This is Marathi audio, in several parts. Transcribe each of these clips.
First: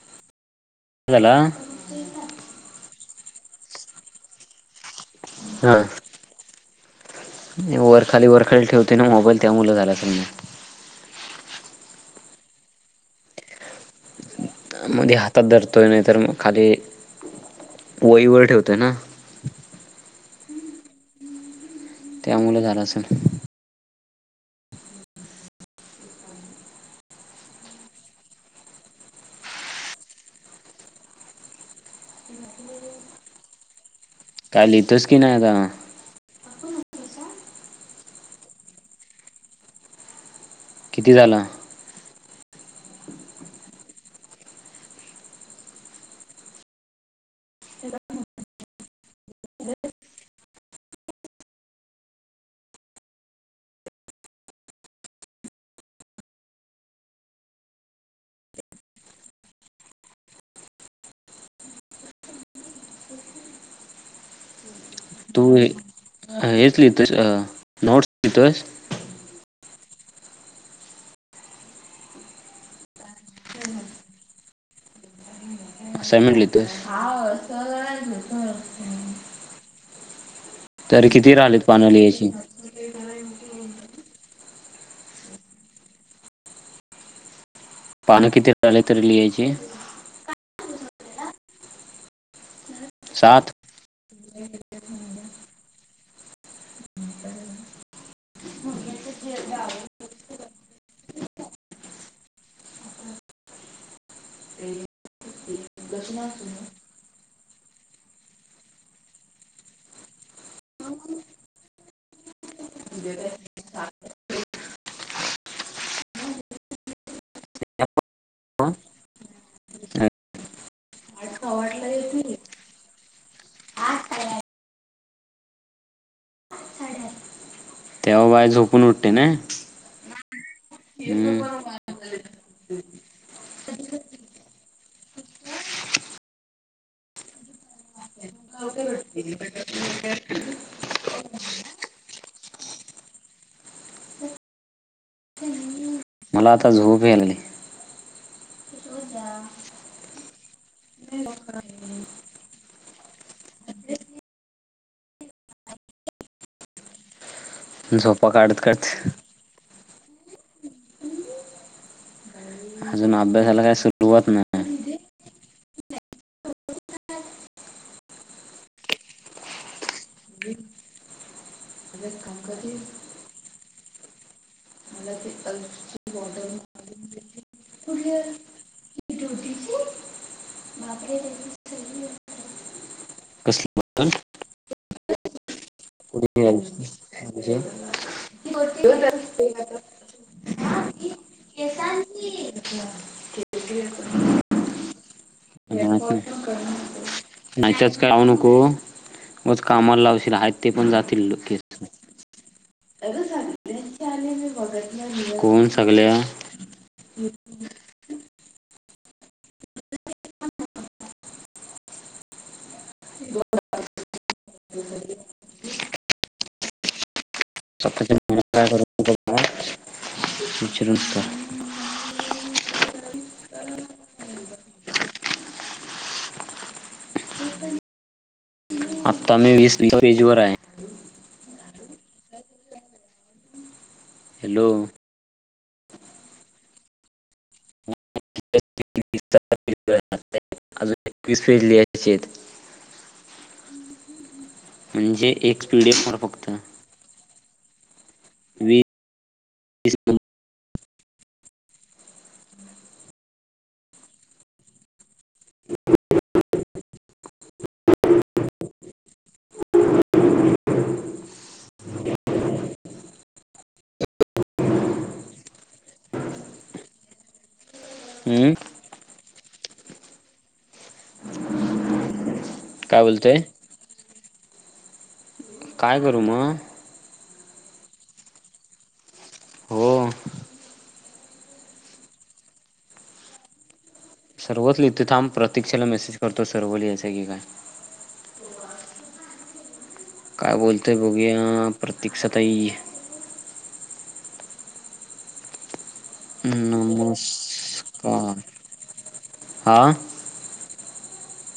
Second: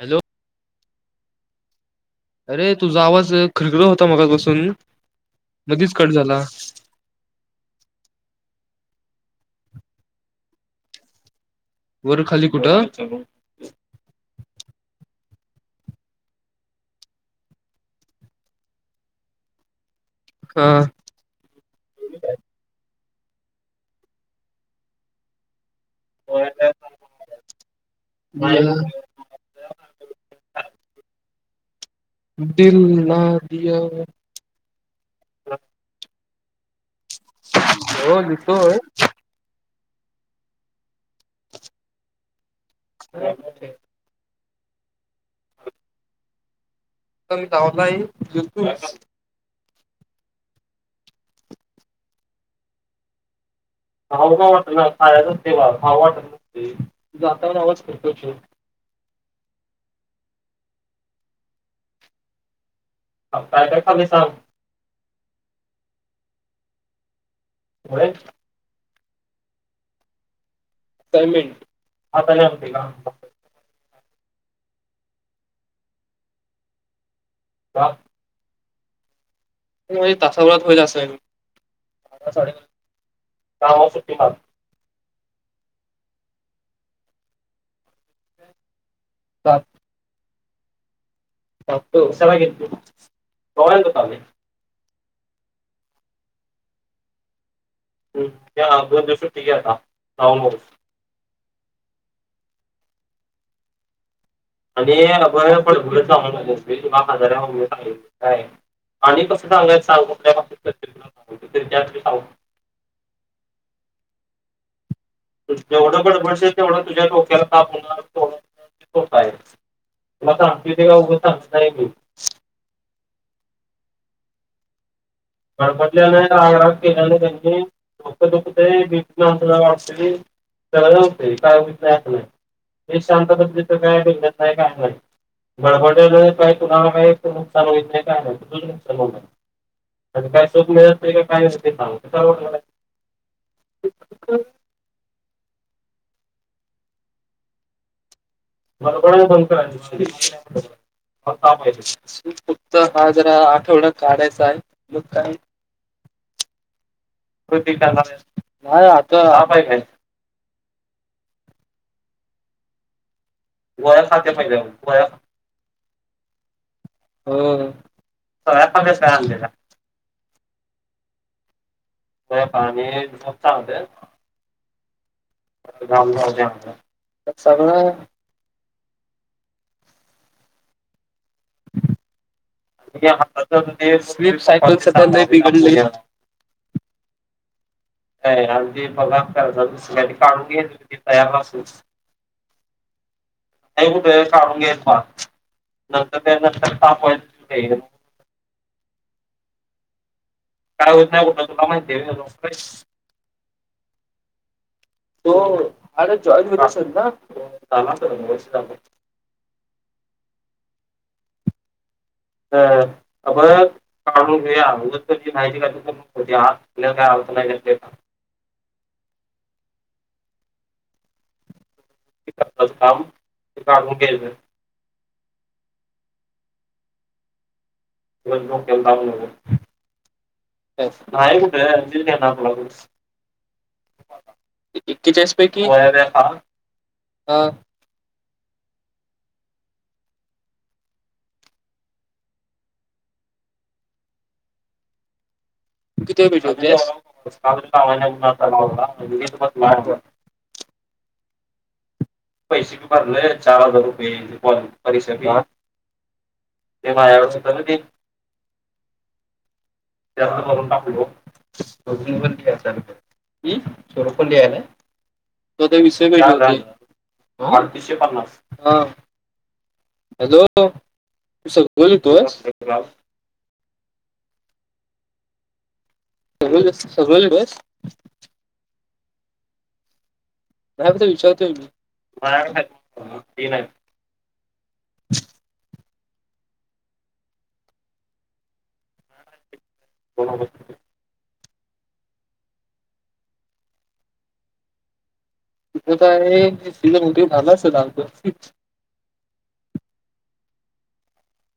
हॅलो ह्या ला झाला अरे तुझा आवाज होता मगासपासून मधीच कट झाला.... वरखाली वरखाली ठेवते ना मोबाईल त्यामुले झाल असल... वर खाली कुठं... मध्ये हातात धरतोय नाही तर मग खाली वहीवर ठेवतोय ना.... हा... त्यामुले झालं असेल मायला.... दिल ना दिया... काली तो स्किन आहे का? हो निघतोय किती झाला... [unintelligible] [unintelligible] [unintelligible] अहो काय काय चालू आहे काम... तू हेच लिहितोयेस अ होय नोटस लिहितोस... [unintelligible] असाइनमेंट लिहितोयस. [unintelligible] तासा भरात होईल असां. राहिलेत पानं लिहायची पानं किती आहेत तरी लिहायची? सात बघतो [unintelligible] सात. दोन दिवस सुट्टी घे आता [unintelligible] आणि अभय पण [unintelligible] [unintelligible] आणि कसं सांगायचं? [unintelligible] [unintelligible] [unintelligible] तू जेवढं बडबडशील तेवढं तुझ्या डोक्याला ताप होणार [unintelligible] काय तुला सांगतोय ते काही उगा सांगत नाही मी. गडपटल्याने रागराग केल्याने त्यांनी... डोकं तेव्हा बाय दुखतंय झोपून [unintelligible] उठते ना असं तुला वाटत सगळं [unintelligible] हम्म. काय नाही असं नाही. हे शांत [unintelligible] काय नाही. बडबडट्याला काही कुणाला काही नुकसान होत नाही काय नाय. [unintelligible] काय सुख मिळत नाही काय [unintelligible] मला आता झोप यायली. बर बरं बंद कर [unintelligible] काहि फक्त हा जरा आठवडा काढायचा आहे मग काय? रिकामा ऑडिओ [unintelligible] काढत आता [unintelligible] अजून अभ्यासाला.. गोळ्या सुरुवात खात्या पहिल्या नाही गोळ्या. हो सगळ्यात पहिला आणलेला. ते पाणी झपता होते. रिकामा ऑडिओ तर सगळं. रिकामा ऑडिओ रिकामा ऑडिओ [inaudible] रिकामा ऑडिओ अदी बघा कर दुसर्यांनी कडून घेतलं कीं [unintelligible] ्बघ कीं. का कुठे काढून घेत म नंतर त्या नंतर ताप व्हायचा. नाहीच्याच काय लावू नकोउगाच कामाला लावशील अनिक. काय होत नाही बोल तुला माहिती आहे का? कोण त सगल्या आता जॉईन होश ना! थांब ह दोन मिनिट [unintelligible] ह अप.. काढून घे [unintelligible] आपल्याला काय [unintelligible] [unintelligible] रिकामा ऑडिओ काम [unintelligible] [unintelligible] आत्ता मी वीस तीन एज वर हाय. नायकुठ [unintelligible] हॅलो. किच्यास पैकी अ अजून एकवीस फेट लियाचे हम् हम् म्हणजे एक पीडीएफ वर फक्त वीस [unintelligible] प शी पाार चार दूर पय परीक्ष अ ह ते माझ वर्ष जास्त करून टाकलो. ह सोरोपली यायला त विषय. हो अडतीसशे पन्नास हम्म हॅलो तू सगळ बोलतो आहे. काय बोलतय? काय करू मग? बोल बस हो. विचारत नाही. सर्वच लिहितो थांम प्रतीक्षेला मेसेज करतो सर्व लिहायचय की काय दोन काय होते. बोलतोय बोघ प्रतीक्षा तई त तर आहे सिझ मोठ झालं असध नमस्कार आा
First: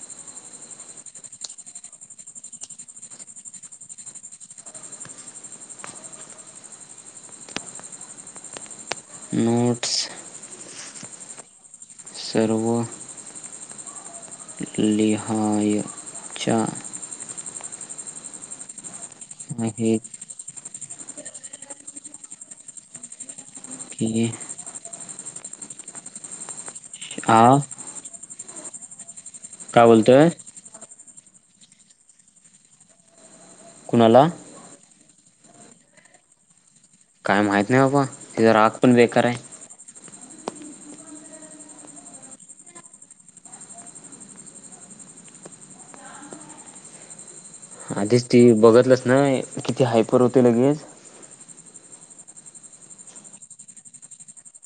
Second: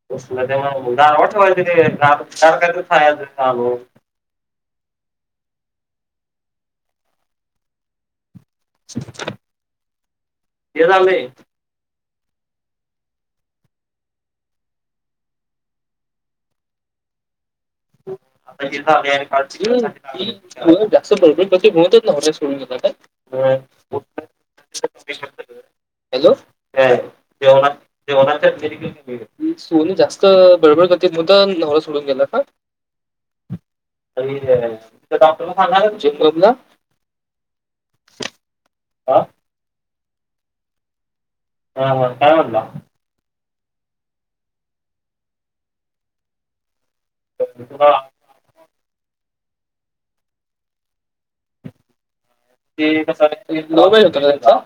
[unintelligible] नोट्स हे झाले. सर्व लिहाच्या आ का? आहेत जास्त प्रॉब्लेम प्र म्हणतच ना होण्या सोडून जात काय? की हा मेडिकल काय सोन जास्त बोलतोय बडबड गतीत मुद्ध नवरा सोडून गेला का? अ कुणाला त डॉक्टरला सांणार चेकपला काय माहित नाही बाबा तचा राग पण हा, बेकार आहे. हा हो कायला. तर आधीच ती बघितलस ना किती हायपर होते लगेच. नऊज होतचा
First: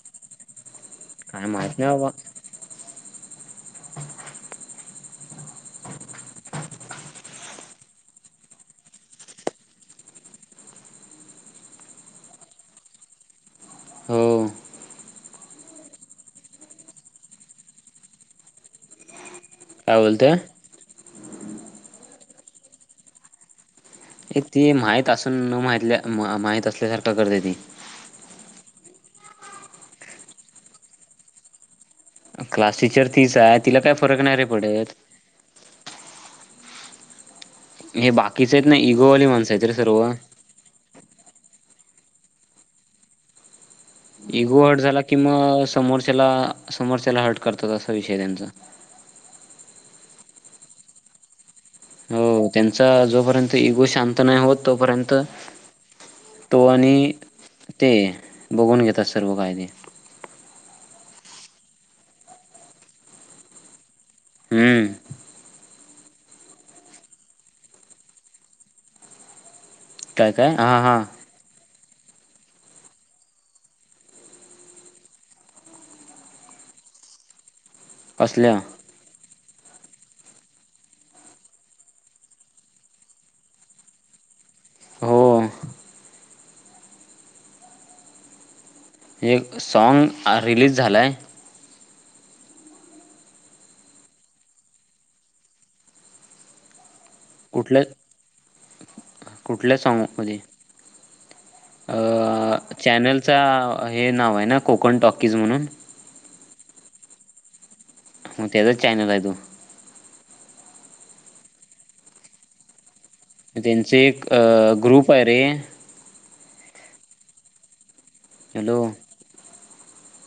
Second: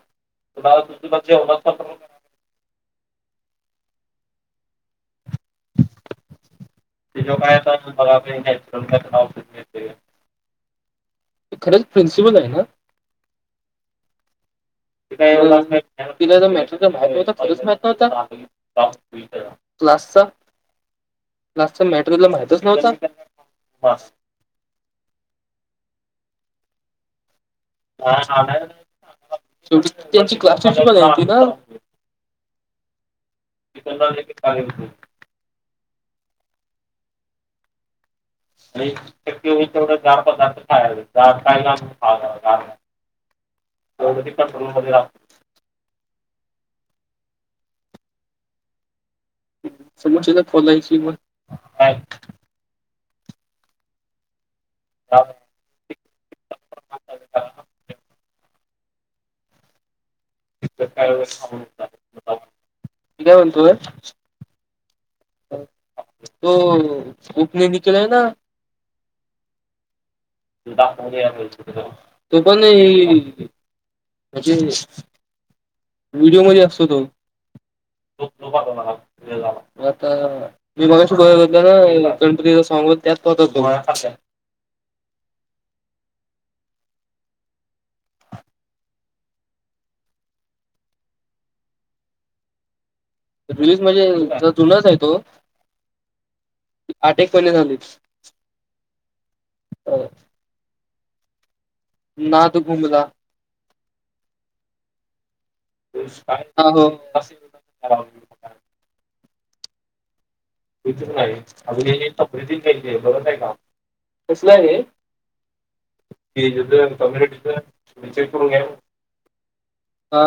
काय माहित तुमे नाही बाबा ते जो कायता बघ नॅचरल खरंच प्रिन्सिपल आहे ना? हो. मॅच माहव होता खरंच माह होत. काय क्लासचा बोलतोय क्लासचा मॅटेरियलला माहितच नव्हत ह एक ती माहित असून न माहितल्या माहित असल्यासारखं करते ती शेवटी त्यांची क्लासची पणती ना? क्लास टीचर तीच आहे तिला काय फरक नाही रे पडेत हे बात. आणिवढ गार पदार्थ खाय काय ख इगो हार्ट झाला किं समोरच्याला समोरच्याला हर्ट करतात असा विषय त्यांचा स ख [unintelligible] हो त्यांचा जोपर्यंत इगो शांत नाही होत तोपर्यंत गार तो आणि पदार्थ ते बघून घेतात सर्व कायदे काय काय म्हणतो? हम्म, तो उपने निकला ना, काय काय हा हा तो पण म्हणजे, व्हिडिओ मध्ये असतो तो, कसल्या म आता, मी मगाशी बगत हो ना, गणपती च सॉग त्यात पाहत होतो, हो एक सॉंग रिलीज झालाय, रिलीज म्हणजे ज जुनच आहे, तो अटेकपणे झाली, कुठल्या [unintelligible] कुठल्या सॉंग मध्ये नाद आहे घुमला. चॅनल, हे नाव आहे ना, कोकण टॉकीज म्हणून, [unintelligible] म तेचा च चायनल आहे तो, [unintelligible] त्यांचे एक अ ग्रुप आहे रे, ते हेच कमिनुटीच [unintelligible] घ्या नको हॅलो हा,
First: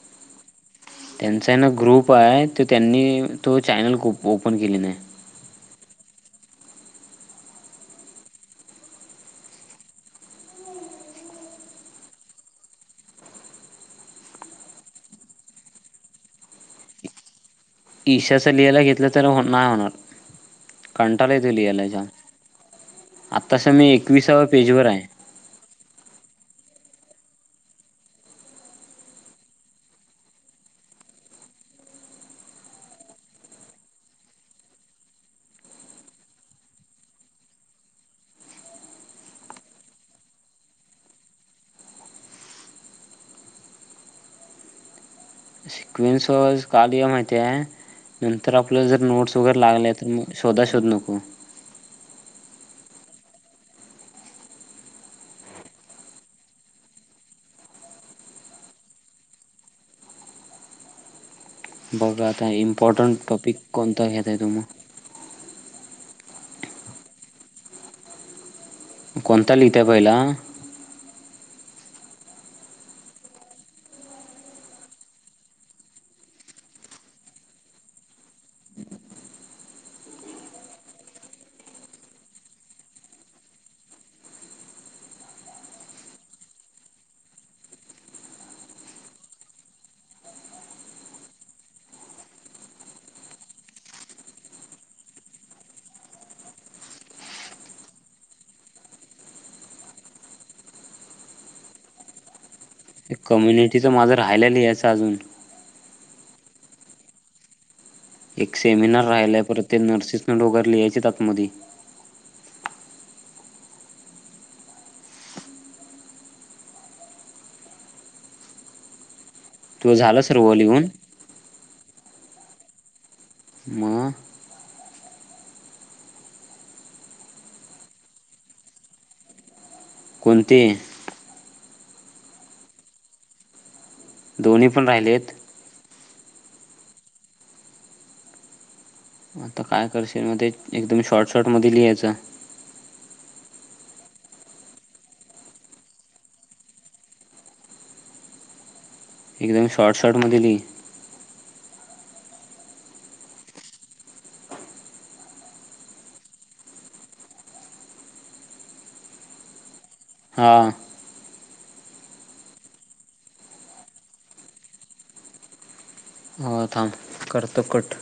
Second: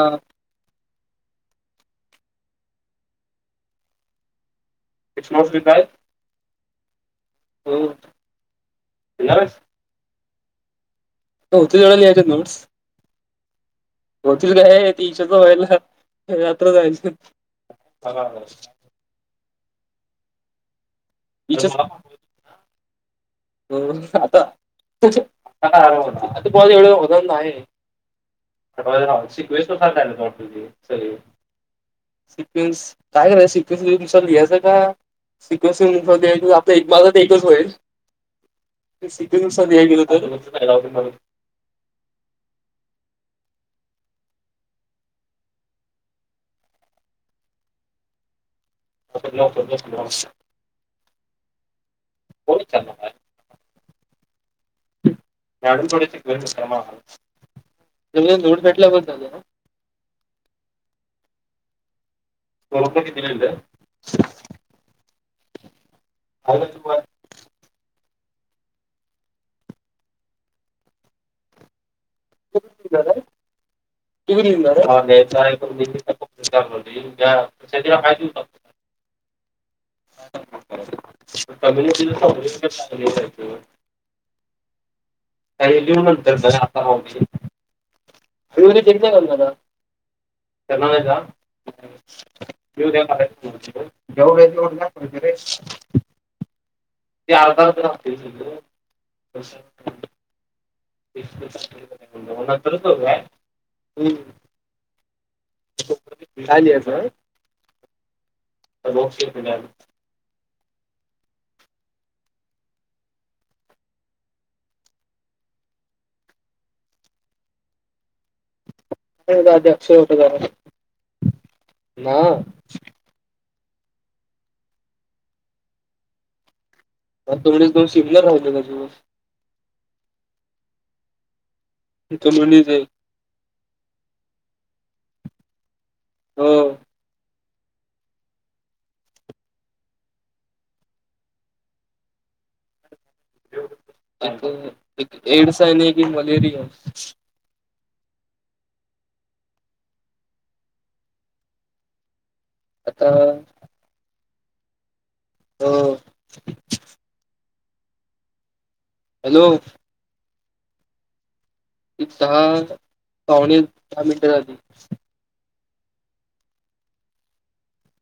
त्यांचा ना ग्रुप आहे त त्यांनी तो, चॅनल ओपन केले नाही, इट्स नॉट [unintelligible] हो येणार आहेस, घाव तेल तेवढ्या दयच्या, नोटस वकिल काय [unintelligible] रात्र जाय, च ईशाच लिहायला घेतलं तर, नाही होणार कंटाला येत इच्छाच लिहायला जाम, आतास मी हम्म आता एकविसाव्या पेजवरर आहे, [unintelligible] होणार नाही आहे, शिकायचं राहूदे, शिकवेस [unintelligible] तससगळी, सिक्विनस काय करायच, सिक्विन्स तुमच्याला लिहायचं का? सिक्वेन्स मध्ये आपल, एक माझा ते एकच होईल. सिक्विनस नुसार द्या गेल तर, क्विन्सवाईस का आले, माहिती आहे. नंतर आपल्या जर नोट्स वगैरे, लागले तर मग शोधा शोध नको. [unintelligible] मॅडम थोडीसेक्वेस देत्यात आम्हाला, नोट्स भेटला बस झालंना, बघा आता इम्पॉर्टंट टॉपिक, कोणतां घेत आहे तुम्ही? आता तू [unintelligible] कोणता लिहित्या पहिला? तू कुटला दया लाईस, [unintelligible] कम्युनिटीला [unintelligible] काही लिहू नंतर, आता राहू दे. [unintelligible] करणार रे नार अहिंसा, येव दया म जेवढ तेवढ ला रे [unintelligible] ते अर्ध अर्ध राहतीलरे सगळ, [inaudible] ते कम्युनिटीचं माझं राहायलाियचं अजून, काय लिहायचं आहे, एक सेमिनार राहिलाय परत, ते नर्सेस न ढोगल यायचे आतमध्ये, तो अक्षय [unintelligible] झाला जा सर्व लिहून ना [unintelligible] म, तोेच दोन सिमनार राहिल्यात अजून, कोणते? [unintelligible] दोन्ही पण राहिलेत हो. आता काय करशील मध्ये? एकदम शॉर्ट शॉर्ट मध्ये लिहायचं. [unintelligible] एक एड्स आहे नि एक मलेरिया ए एकदम शॉर्ट शार्ट मध्ये लीह. आता हो. हॅलो हा. दहा... पावणे दहा मिनिटं झाली. हा थांब... करतो कट.